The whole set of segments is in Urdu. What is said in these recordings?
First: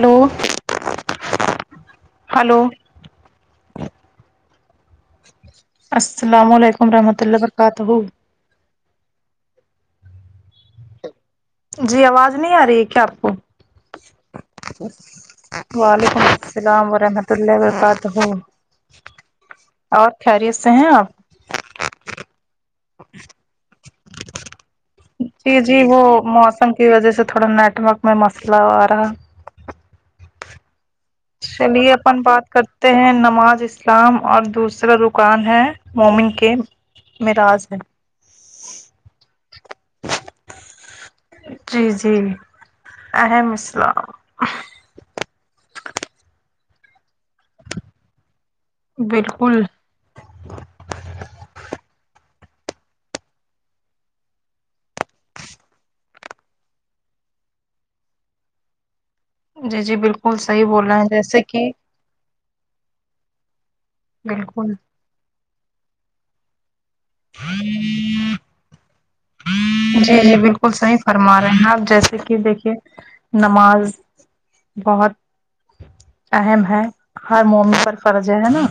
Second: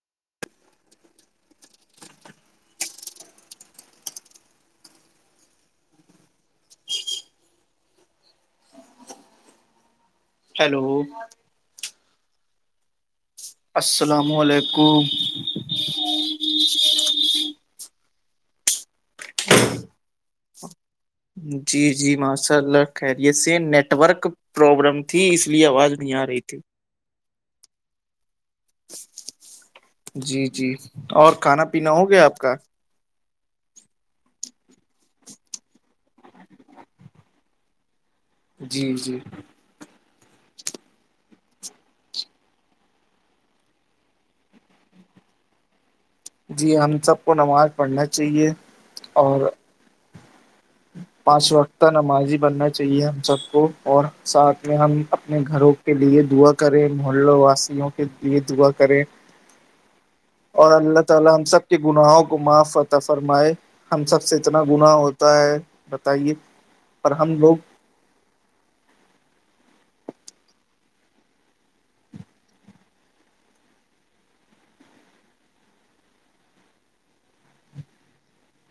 ہیلو ہلو السلام علیکم و رحمۃ اللہ و برکاتہ ہیلو جی آواز نہیں آ رہی ہے کیا آپ کو السلام علیکم وعلیکم السلام ورحمۃ اللہ و برکاتہ اور خیریت سے ہیں آپ جی جی ماشاء اللہ خریت سے نیٹ ورک پرابلم تھی اس لیے آواز نہیں آ رہی تھی اس وجہ سے تھوڑا نیٹ ورک میں مسئلہ آ رہا جی جی اور کھانا پینا چلیے ہو اپن گیا آپ بات کا کرتے ہیں نماز اسلام اور دوسرا رکان ہے مومن کے م راض ہے [unintelligible] جی جی [inaudible] [inaudible] جی جی احم اسلام جی ہم سب کو نماز پڑھنا چاہیے اور بالکل پانچ وقتہ نمازی بننا چاہیے ہم سب کو اور ساتھ میں ہم اپنے گھروں کے لیے دعا کریں محل واسیوں کے لیے دعا کرے جی جی بالکل صحیح بول رہے اللہ ہیں تعالی جیسے ہم کہ سب کے گناہوں کو کو معاف وتا فرمائے ہم سب سے اتنا بالکل گناہ ہوتا ہے بتائیے اور ہم لوگ جی جی بالکل صحیح فرما رہے ہیں آپ جیسے کہ دیکھیے نماز بہت اہم ہے ہر مومن پر فرض ہے ہے نا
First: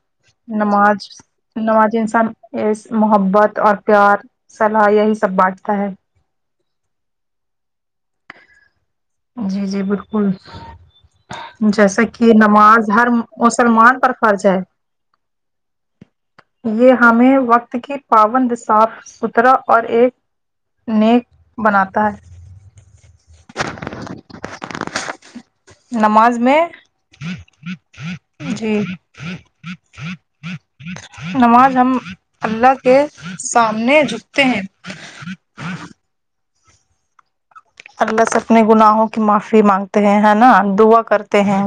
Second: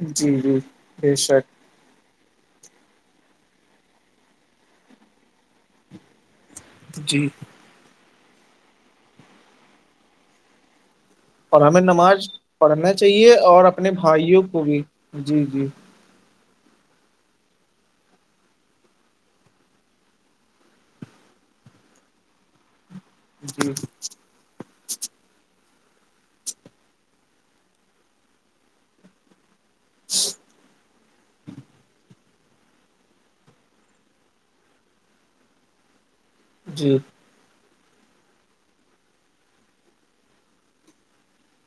جی جی نماز بے شک نماز انسان محبت اور پیار صلاح یہی سب بانٹتا ہے جی جی جی بالکل اور ہمیں جیسا کہ نماز نماز پڑھنا ہر چاہیے اور اپنے مسلمان پر بھائیوں فرض ہے کو بھی جی جی یہ ہمیں وقت کی پابند صاف ستھرا اور ایک نیک بناتا ہے جی نماز میں جی نماز ہم اللہ کے سامنے جکتے ہیں جی اللہ سے اپنے گناہوں کی معافی مانگتے ہیں نا دعا کرتے ہیں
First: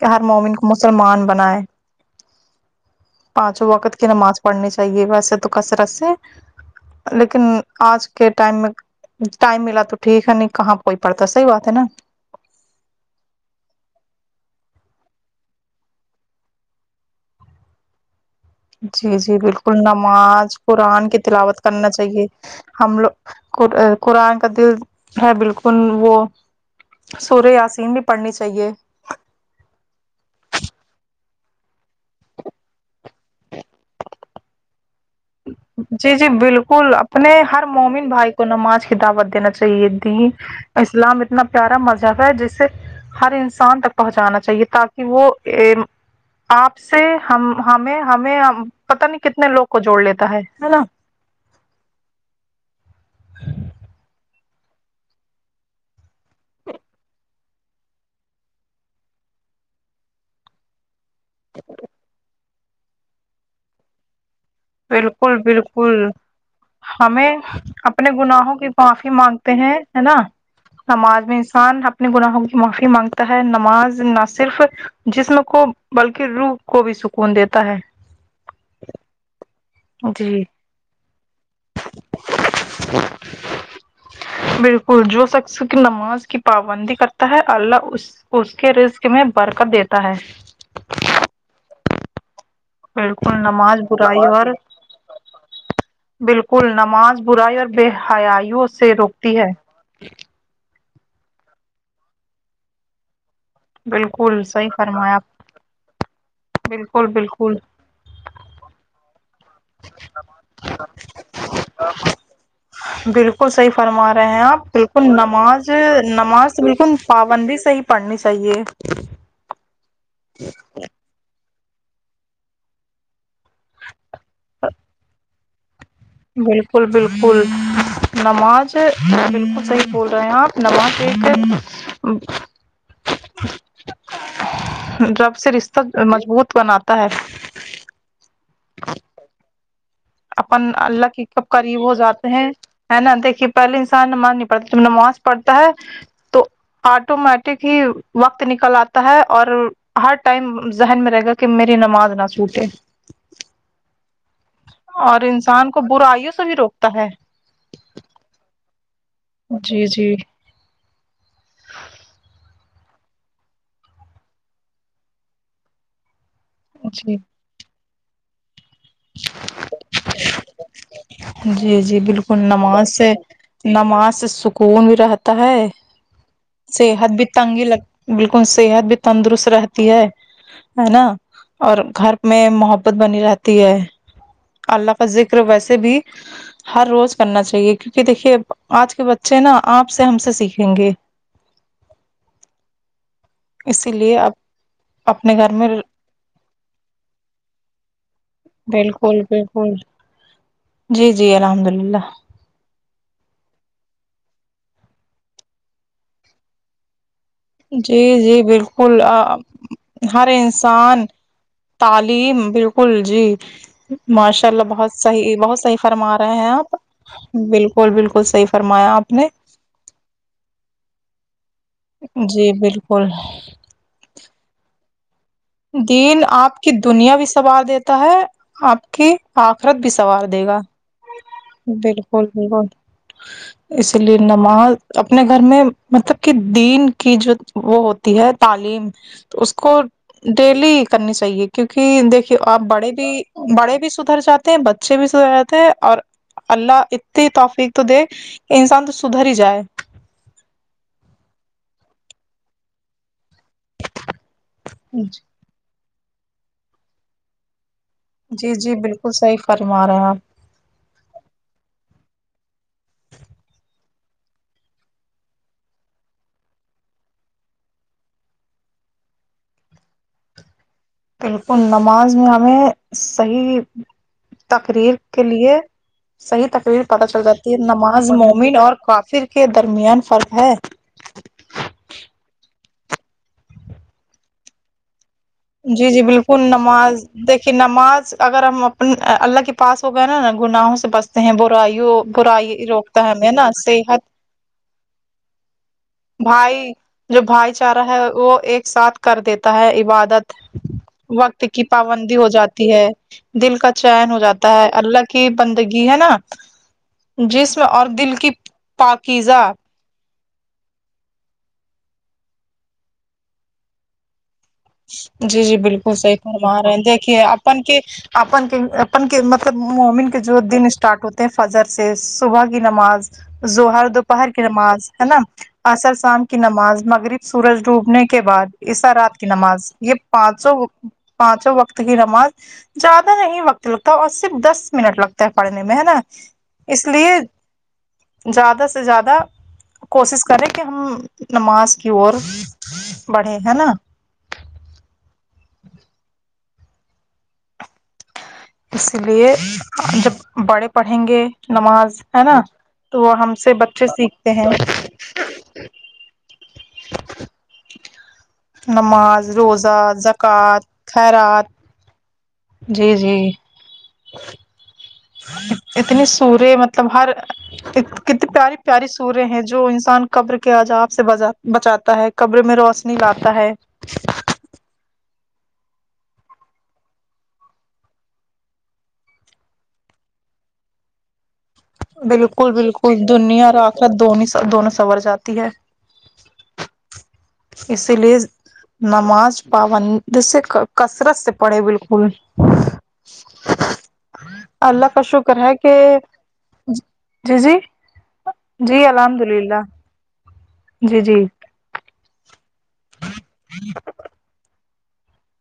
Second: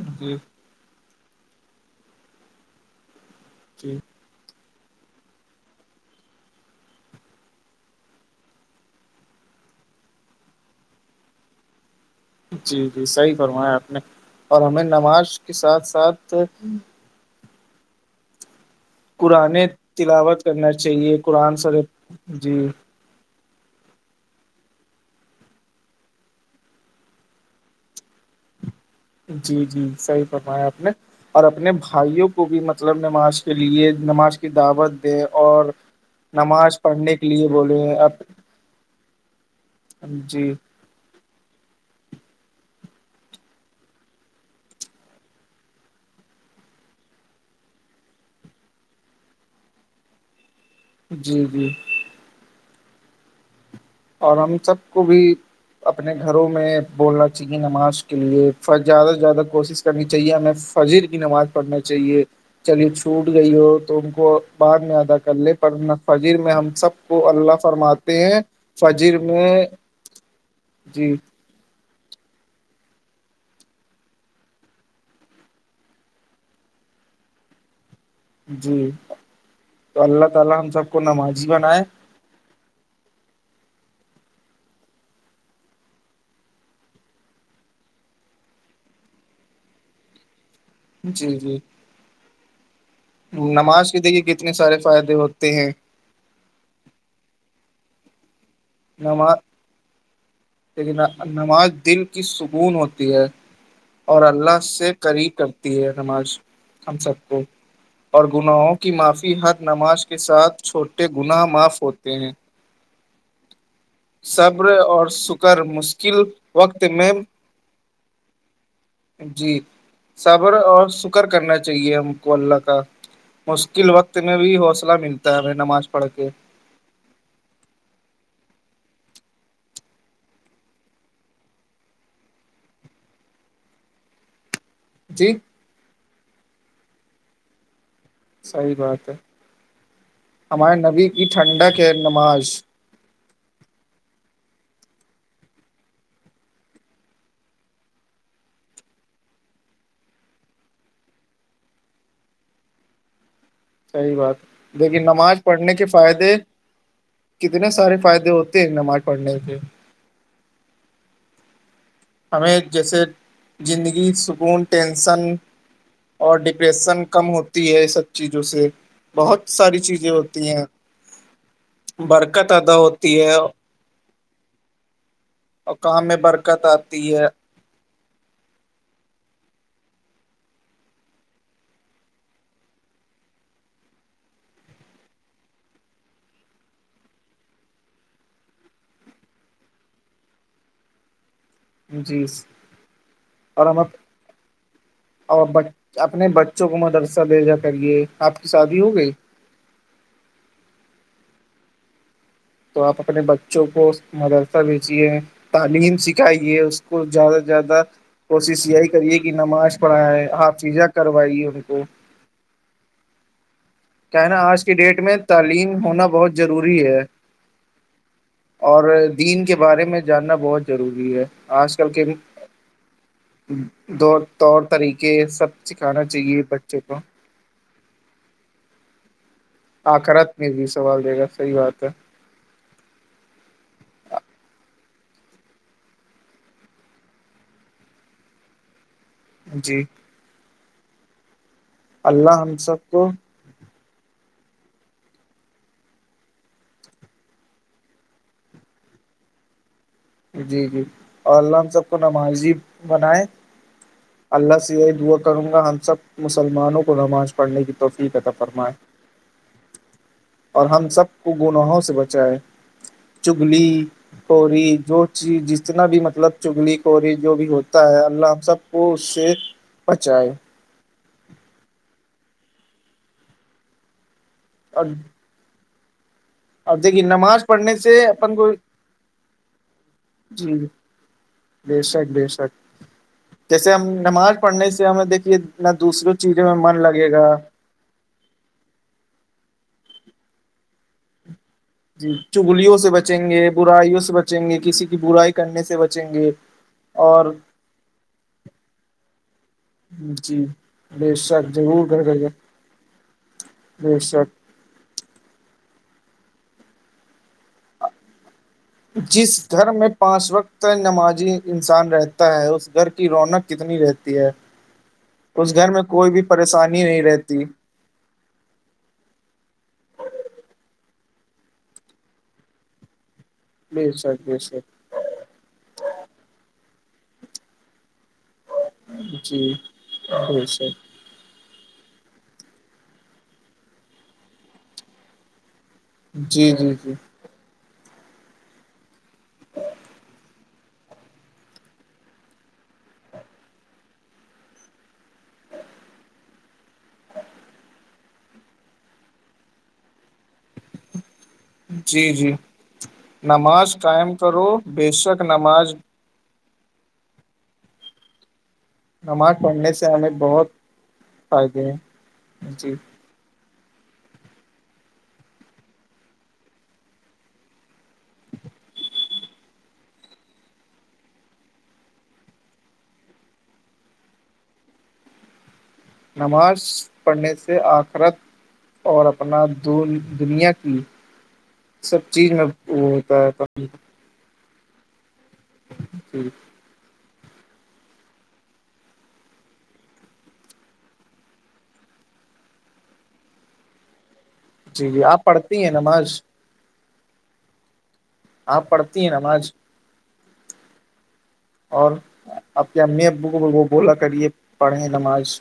کہ ہر جی مومن مسلمان بنائے پانچو وقت جی کی نماز پڑنی چاہیے ویسے تو کثرت سے لیکن آج کے ٹائم میں ٹائم ملا تو ٹھیک ہے نہیں کہاں کوئی پڑتا ہے صحیح بات ہے نا جی جی صحیح فرمایا آپ نے اور ہمیں نماز کے ساتھ ساتھ جی جی قرآن بالکل تلاوت نماز کرنا قرآن چاہیے کی قرآن تلاوت سر کرنا چاہیے جی ہم لوگ قرآن کا دل ہے بالکل وہ سورہ یاسین بھی پڑھنی چاہیے جی جی صحیح فرمایا آپ نے اور اپنے بھائیوں کو بھی مطلب نماز کے لیے نماز کی دعوت دیں اور جی جی نماز بالکل پڑھنے کے اپنے لیے ہر بولے مومن اب بھائی کو نماز دعوت دینا چاہیے دین جی اسلام اتنا پیارا مذہب ہے جسے ہر انسان تک پہنچانا چاہیے تاکہ وہ آپ سے ہم ہمیں ہمیں پتہ نہیں کتنے لوگ کو جوڑ لیتا ہے نا جی جی اور ہم سب کو بھی اپنے گھروں میں بولنا چاہیے نماز کے لیے زیادہ سے زیادہ کوشش کرنی چاہیے ہمیں فجر کی نماز پڑھنا چاہیے چلیے چھوٹ گئی ہو تو ان کو بعد میں ادا کر بالکل لے پر بالکل فجر میں ہم سب کو ہمیں اللہ اپنے فرماتے ہیں گناہوں کی معافی فجر مانگتے میں ہیں ہے نا جی نماز انسان اپنے گناہوں کی معافی مانگتا ہے نماز نہ صرف جسم کو بلکہ روح کو بھی سکون دیتا ہے جی تو اللہ جی تعالی ہم سب کو نمازی بنائے [unintelligible] بالکل جو شخص کی نماز کی پابندی کرتا ہے اللہ اس اس کے رسک میں برکت دیتا ہے جی جی بالکل نماز کے دیکھیے برائی اور کتنے سارے فائدے ہوتے ہیں بالکل نماز برائی اور بے حیایوں نماز نماز دل کی سکون ہوتی ہے اور بالکل اللہ صحیح سے فرمایا آپ، کرری کرتی ہے نماش ہم بالکل سب کو بالکل اور گناہوں کی معافی ہر نماز کے ساتھ چھوٹے گناہ معاف ہوتے ہیں بالکل بالکل صحیح فرما رہے ہیں آپ صبر بالکل اور سکر نماز مشکل نماز وقت بالکل میں پابند بھی صحیح پڑھنی چاہیے جی صابر اور شکر کرنا چاہیے ہم کو اللہ کا مشکل وقت میں بھی حوصلہ ملتا ہے ہمیں نماز پڑھ کے بالکل بالکل نماز بالکل صحیح بول رہے ہیں آپ نماز ایک [unintelligible] جی ڈب سے رشتہ مضبوط بناتا ہے صحیح بات ہے اپن ہمارے اللہ نبی کے کی کب ٹھنڈک قریب کے ہو جاتے ہیں نماز ہے نا دیکھیے پہلے انسان ن مان نہیں پڑتا ت نماز پڑھتا ہے تو آٹومیٹک ہی وقت نکل آتا ہے اور ہر ٹائم ذہن میں رہے گا کہ میری نماز نہ چوٹے صحیح بات لیکن اور نماز انسان پڑھنے کو کے برائیوں فائدے سے بھی روکتا ہے کتنے سارے فائدے ہوتے ہیں نماز پڑھنے سے جی جی ہمیں جیسے زندگی سکون ٹینسن اور ریشن جی کم ہوتی ہے یہ سب چیزوں سے بہت ساری چیزیں ہوتی ہیں جی جی بالکل برکت ادا نماز سے ہوتی ہے نماز سے سکون بھی رہتا ہے کام میں برکت صحت آتی بھی ہے تنگی لگ بالکل صحت بھی تندرست رہتی ہے ہے نا اور گھر میں محبت بنی رہتی ہے اللہ کا ذکر ویسے بھی ہر روز کرنا چاہیے کیونکہ دیکھیے آج کے بچے نا آپ سے ہم سے سیکھیں گے جی اور ہم اسی لیے آپ اپنے اور گھر میں اپنے بچوں کو مدرسہ دے جا کرے آپ کی شادی ہو گئی بک جی جی الحمد للہ تو آپ اپنے بچوں کو مدرسہ بھیجیے تعلیم سکھائیے اس کو زیادہ زیادہ جی جی کوشش یہی بالکل کریے کہ نماز پڑھائے حافظاں کروائیے ان کو جی بالکل جی کیا ہے نا ماشاء اللہ آج کی بہت ڈیٹ میں صحیح بہت صحیح تعلیم ہونا فرما رہے بہت ہیں آپ ضروری ہے بالکل بالکل صحیح اور فرمایا آپ نے دین بارے میں جاننا بہت ضروری ہے آج کل کے جی بالکل دور طور طریقے سب سکھانا دین چاہیے آپ کی بچوں کو دنیا بھی سنبار دیتا ہے آپ کی آخرت بھی سوار آخرت دے میں گا بھی سوال دے گا صحیح بات ہے بالکل بالکل اسی لیے نماز اپنے گھر میں مطلب کہ دین کی جو وہ ہوتی ہے تعلیم تو اس کو جی ڈیلی کرنی چاہیے کیونکہ دیکھیو اللہ ہم آپ سب بڑے کو بھی بڑے بھی سدھر جاتے ہیں بچے بھی سدھر جاتے ہیں اور اللہ اتنی توفیق تو دے کہ انسان تو سدھر ہی جائے جی جی اور اللہ ہم سب کو نمازی بنائے اللہ سے یہ دعا کروں گا ہم سب مسلمانوں کو نماز پڑھنے کی توفیک تھا جی فرما جی بالکل صحیح فرما رہے ہیں آپ اور ہم سب کو گناہوں سے بچائے چگلی کوری جو چیز جتنا بھی مطلب چگلی کوری جو بھی ہوتا ہے اللہ ہم سب کو اس سے اچھا ہے بالکل نماز میں ہمیں صحیح اور تقریر کے لیے جی [inaudible] [inaudible] صحیح تقریر اب دیکھیے پتہ چل نماز جاتی ہے پڑھنے سے نماز اپن کو مومن اور کافر کے درمیان فرق ہے جی بے شک بے شک جیسے ہم نماز پڑھنے سے ہمیں دیکھیے نہ جی جی دوسروں بالکل چیزوں میں من نماز لگے گا دیکھی ن نماز اگر ہم اپ اللہ کے پاس ہو گئے نا نا گناہوں سے بس ہیں برائیوں جی برائی چگلیوں سے روکتا ہے ہمیں بچیں نا گے صحت برائیوں سے بچیں گے کسی کی برائی کرنے سے بچیں گے بھائی جو اور بھائی چارہ ہے وہ ایک ساتھ کر دیتا ہے عبادت جی بے وقت شک کی ضرور کر پابندی کر ہو کے جاتی ہے دل کا بے چن ہو شک جاتا اللہ کی بندگی ہے نا جس اور دل کی جس پاکیزہ گھر میں پانچ وقت نمازی انسان رہتا ہے اس گھر کی رونق کتنی رہتی ہے جی اس جی گھر میں بالکل کوئی صحی بھی کررما رہے پریشانی د نہیں کہ رہتی اپن کہ اپن کے اپن کے مطلب مومن کے جو دن اسٹارٹ ہوتے ہیں فجر سے صبح کی نماز ہر بے شک دوپہر بے کی شک نماز ہے نا اصر شان کی نماز مغرب سورج ڈوبنے کے بعد اس طرح جی نماز یہ بے پانچوں شک پانچوں وقت کی نماز زیادہ نہیں وقت لگتا اور صرف دس منٹ لگتا ہے پڑھنے میں ہے نا جی جی اس جی لیے زیادہ سے زیادہ کوشش کریں کہ ہم نماز کی اور بڑھے ہے نا [unintelligible] اچ [inaudible] [inaudible] اسی لیے جب بڑے پڑھیں گے نماز جی ہے جی نا تو وہ ہم سے نماز بچے قائم سیکھتے کرو ہیں بے شک نماز نماز پڑھنے روزہ سے ہمیں بہت زکوۃ خیرات فائدے ہیں جی جی اتنی سورے مطلب ہر کتنی پیاری پیاری سوریں ہیں جو انسان قبر کے عج آاب سے با بچاتا ہے کبرے میں روشنی لاتتا ہے نماز پڑھنے سے آخرت اور اپنا د دنیا کی سب چیز میں بالکل وہ بالکل ہوتا ہے دنیا اور آخر دون دونوں سنور جاتی ہے ی [inaudible] [inaudible] اس لیے نماز پابندی سے کثرت سے پڑھے بالکل اللہ جی کا جی آپ شکر ہے پڑھتی ہیں کہ نماز جی جی آپ جی پڑھتی ہیں الحمد نماز للہ جی جی اور آپ کے امی ابو کو وہ بولا کریے پڑھیں نماز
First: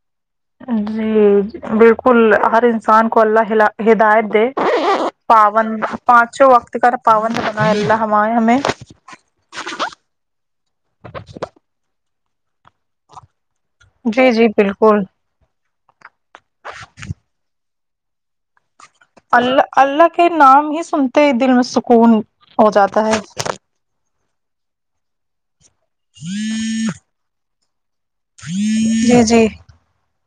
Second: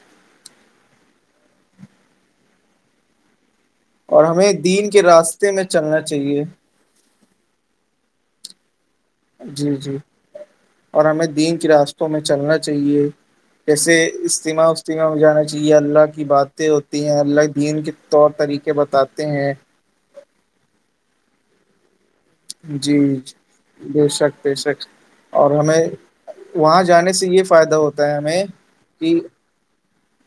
جی بالکل ہر انسان کو اللہ اور ہدایت دے ہمیں دین کے راستے میں پاون چلنا چاہیے پانچو وقت کا پابند بنائیں اللہ ہمیں جی جی اور ہمیں دین کے راستوں میں چلنا چاہیے جیسے جی جی اجتماع بالکل وجتماع میں جانا چاہیے جی اللہ کی باتیں ہوتی ہیں اللہ دین کے طور طریقے بتاتے ہیں اللہ اللہ کے نام ہی سنتے دل میں سکون ہو جی جاتا ہے بے شک بے شک اور ہمیں وہاں جانے سے یہ فائدہ ہوتا ہے ہمیں کہ جی جی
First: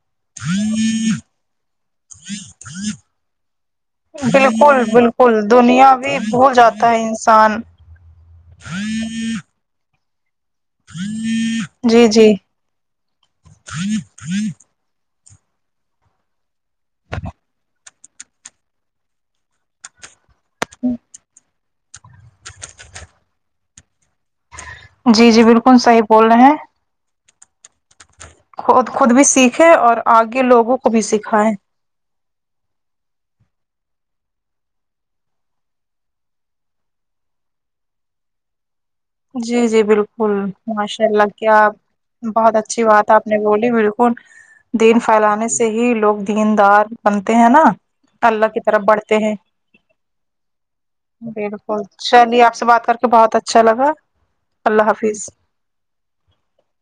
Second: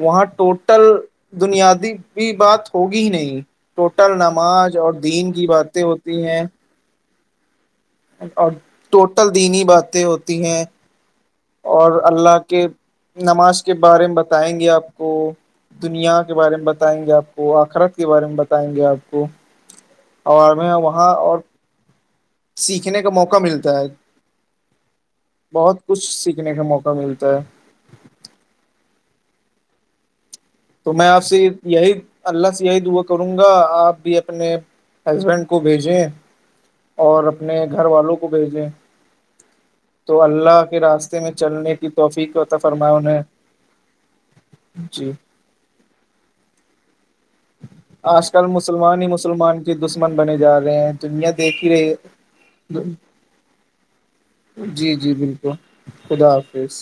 وہاں ٹوٹل دنیاوی بات ہوگی ہی نہیں ٹوٹل نماز بالکل اور دین کی باتیں ہوتی ہیں تا انسان اور ٹوٹل دینی باتیں ہوتی ہیں اور جی جی اللہ کے نماز کے بارے میں بتائیں گے آپ آپ کو دنیا کے بارے میں بتائیں گے آپ کو آخرت کے بارے میں بتائیں گے آپ کو [inaudible] اور میں وہاں اور سیکھنے کا موقع ملتا ہے جی جی بہت بالکل صحیح کچھ بول رہے سیکھنے ہیں کا موقع ملتا ہے خود خود بھی سیکھے اور آگے لوگوں کو تو بھی میں آپ سے سکھائے یہی اللہ سے یہی دعا کروں گا آپ بھی اپنے ہسبینڈ کو بھیجیں اور اپنے گھر والوں کو بیچ دے جی جی بالکل ماشاء راستے اللہ میں کیا چلنے کی توفیق عطا بہت اچھی فرمائے بات ہے انہیں آپ نے بولی بالکل دین جی پھیلانے سے ہی لوگ دیندار بنتے ہیں نا آج کل اللہ کی طرف مسلمان ہی بڑھتے ہیں مسلمان کے دشمن بنے جا رہے ہیں دنیا دیکھ ہی بالکل رہی چلیے آپ سے ہے۔ بات کر بہت اچھا لگا اللہ جی جی حافظ بالکل خدا حافظ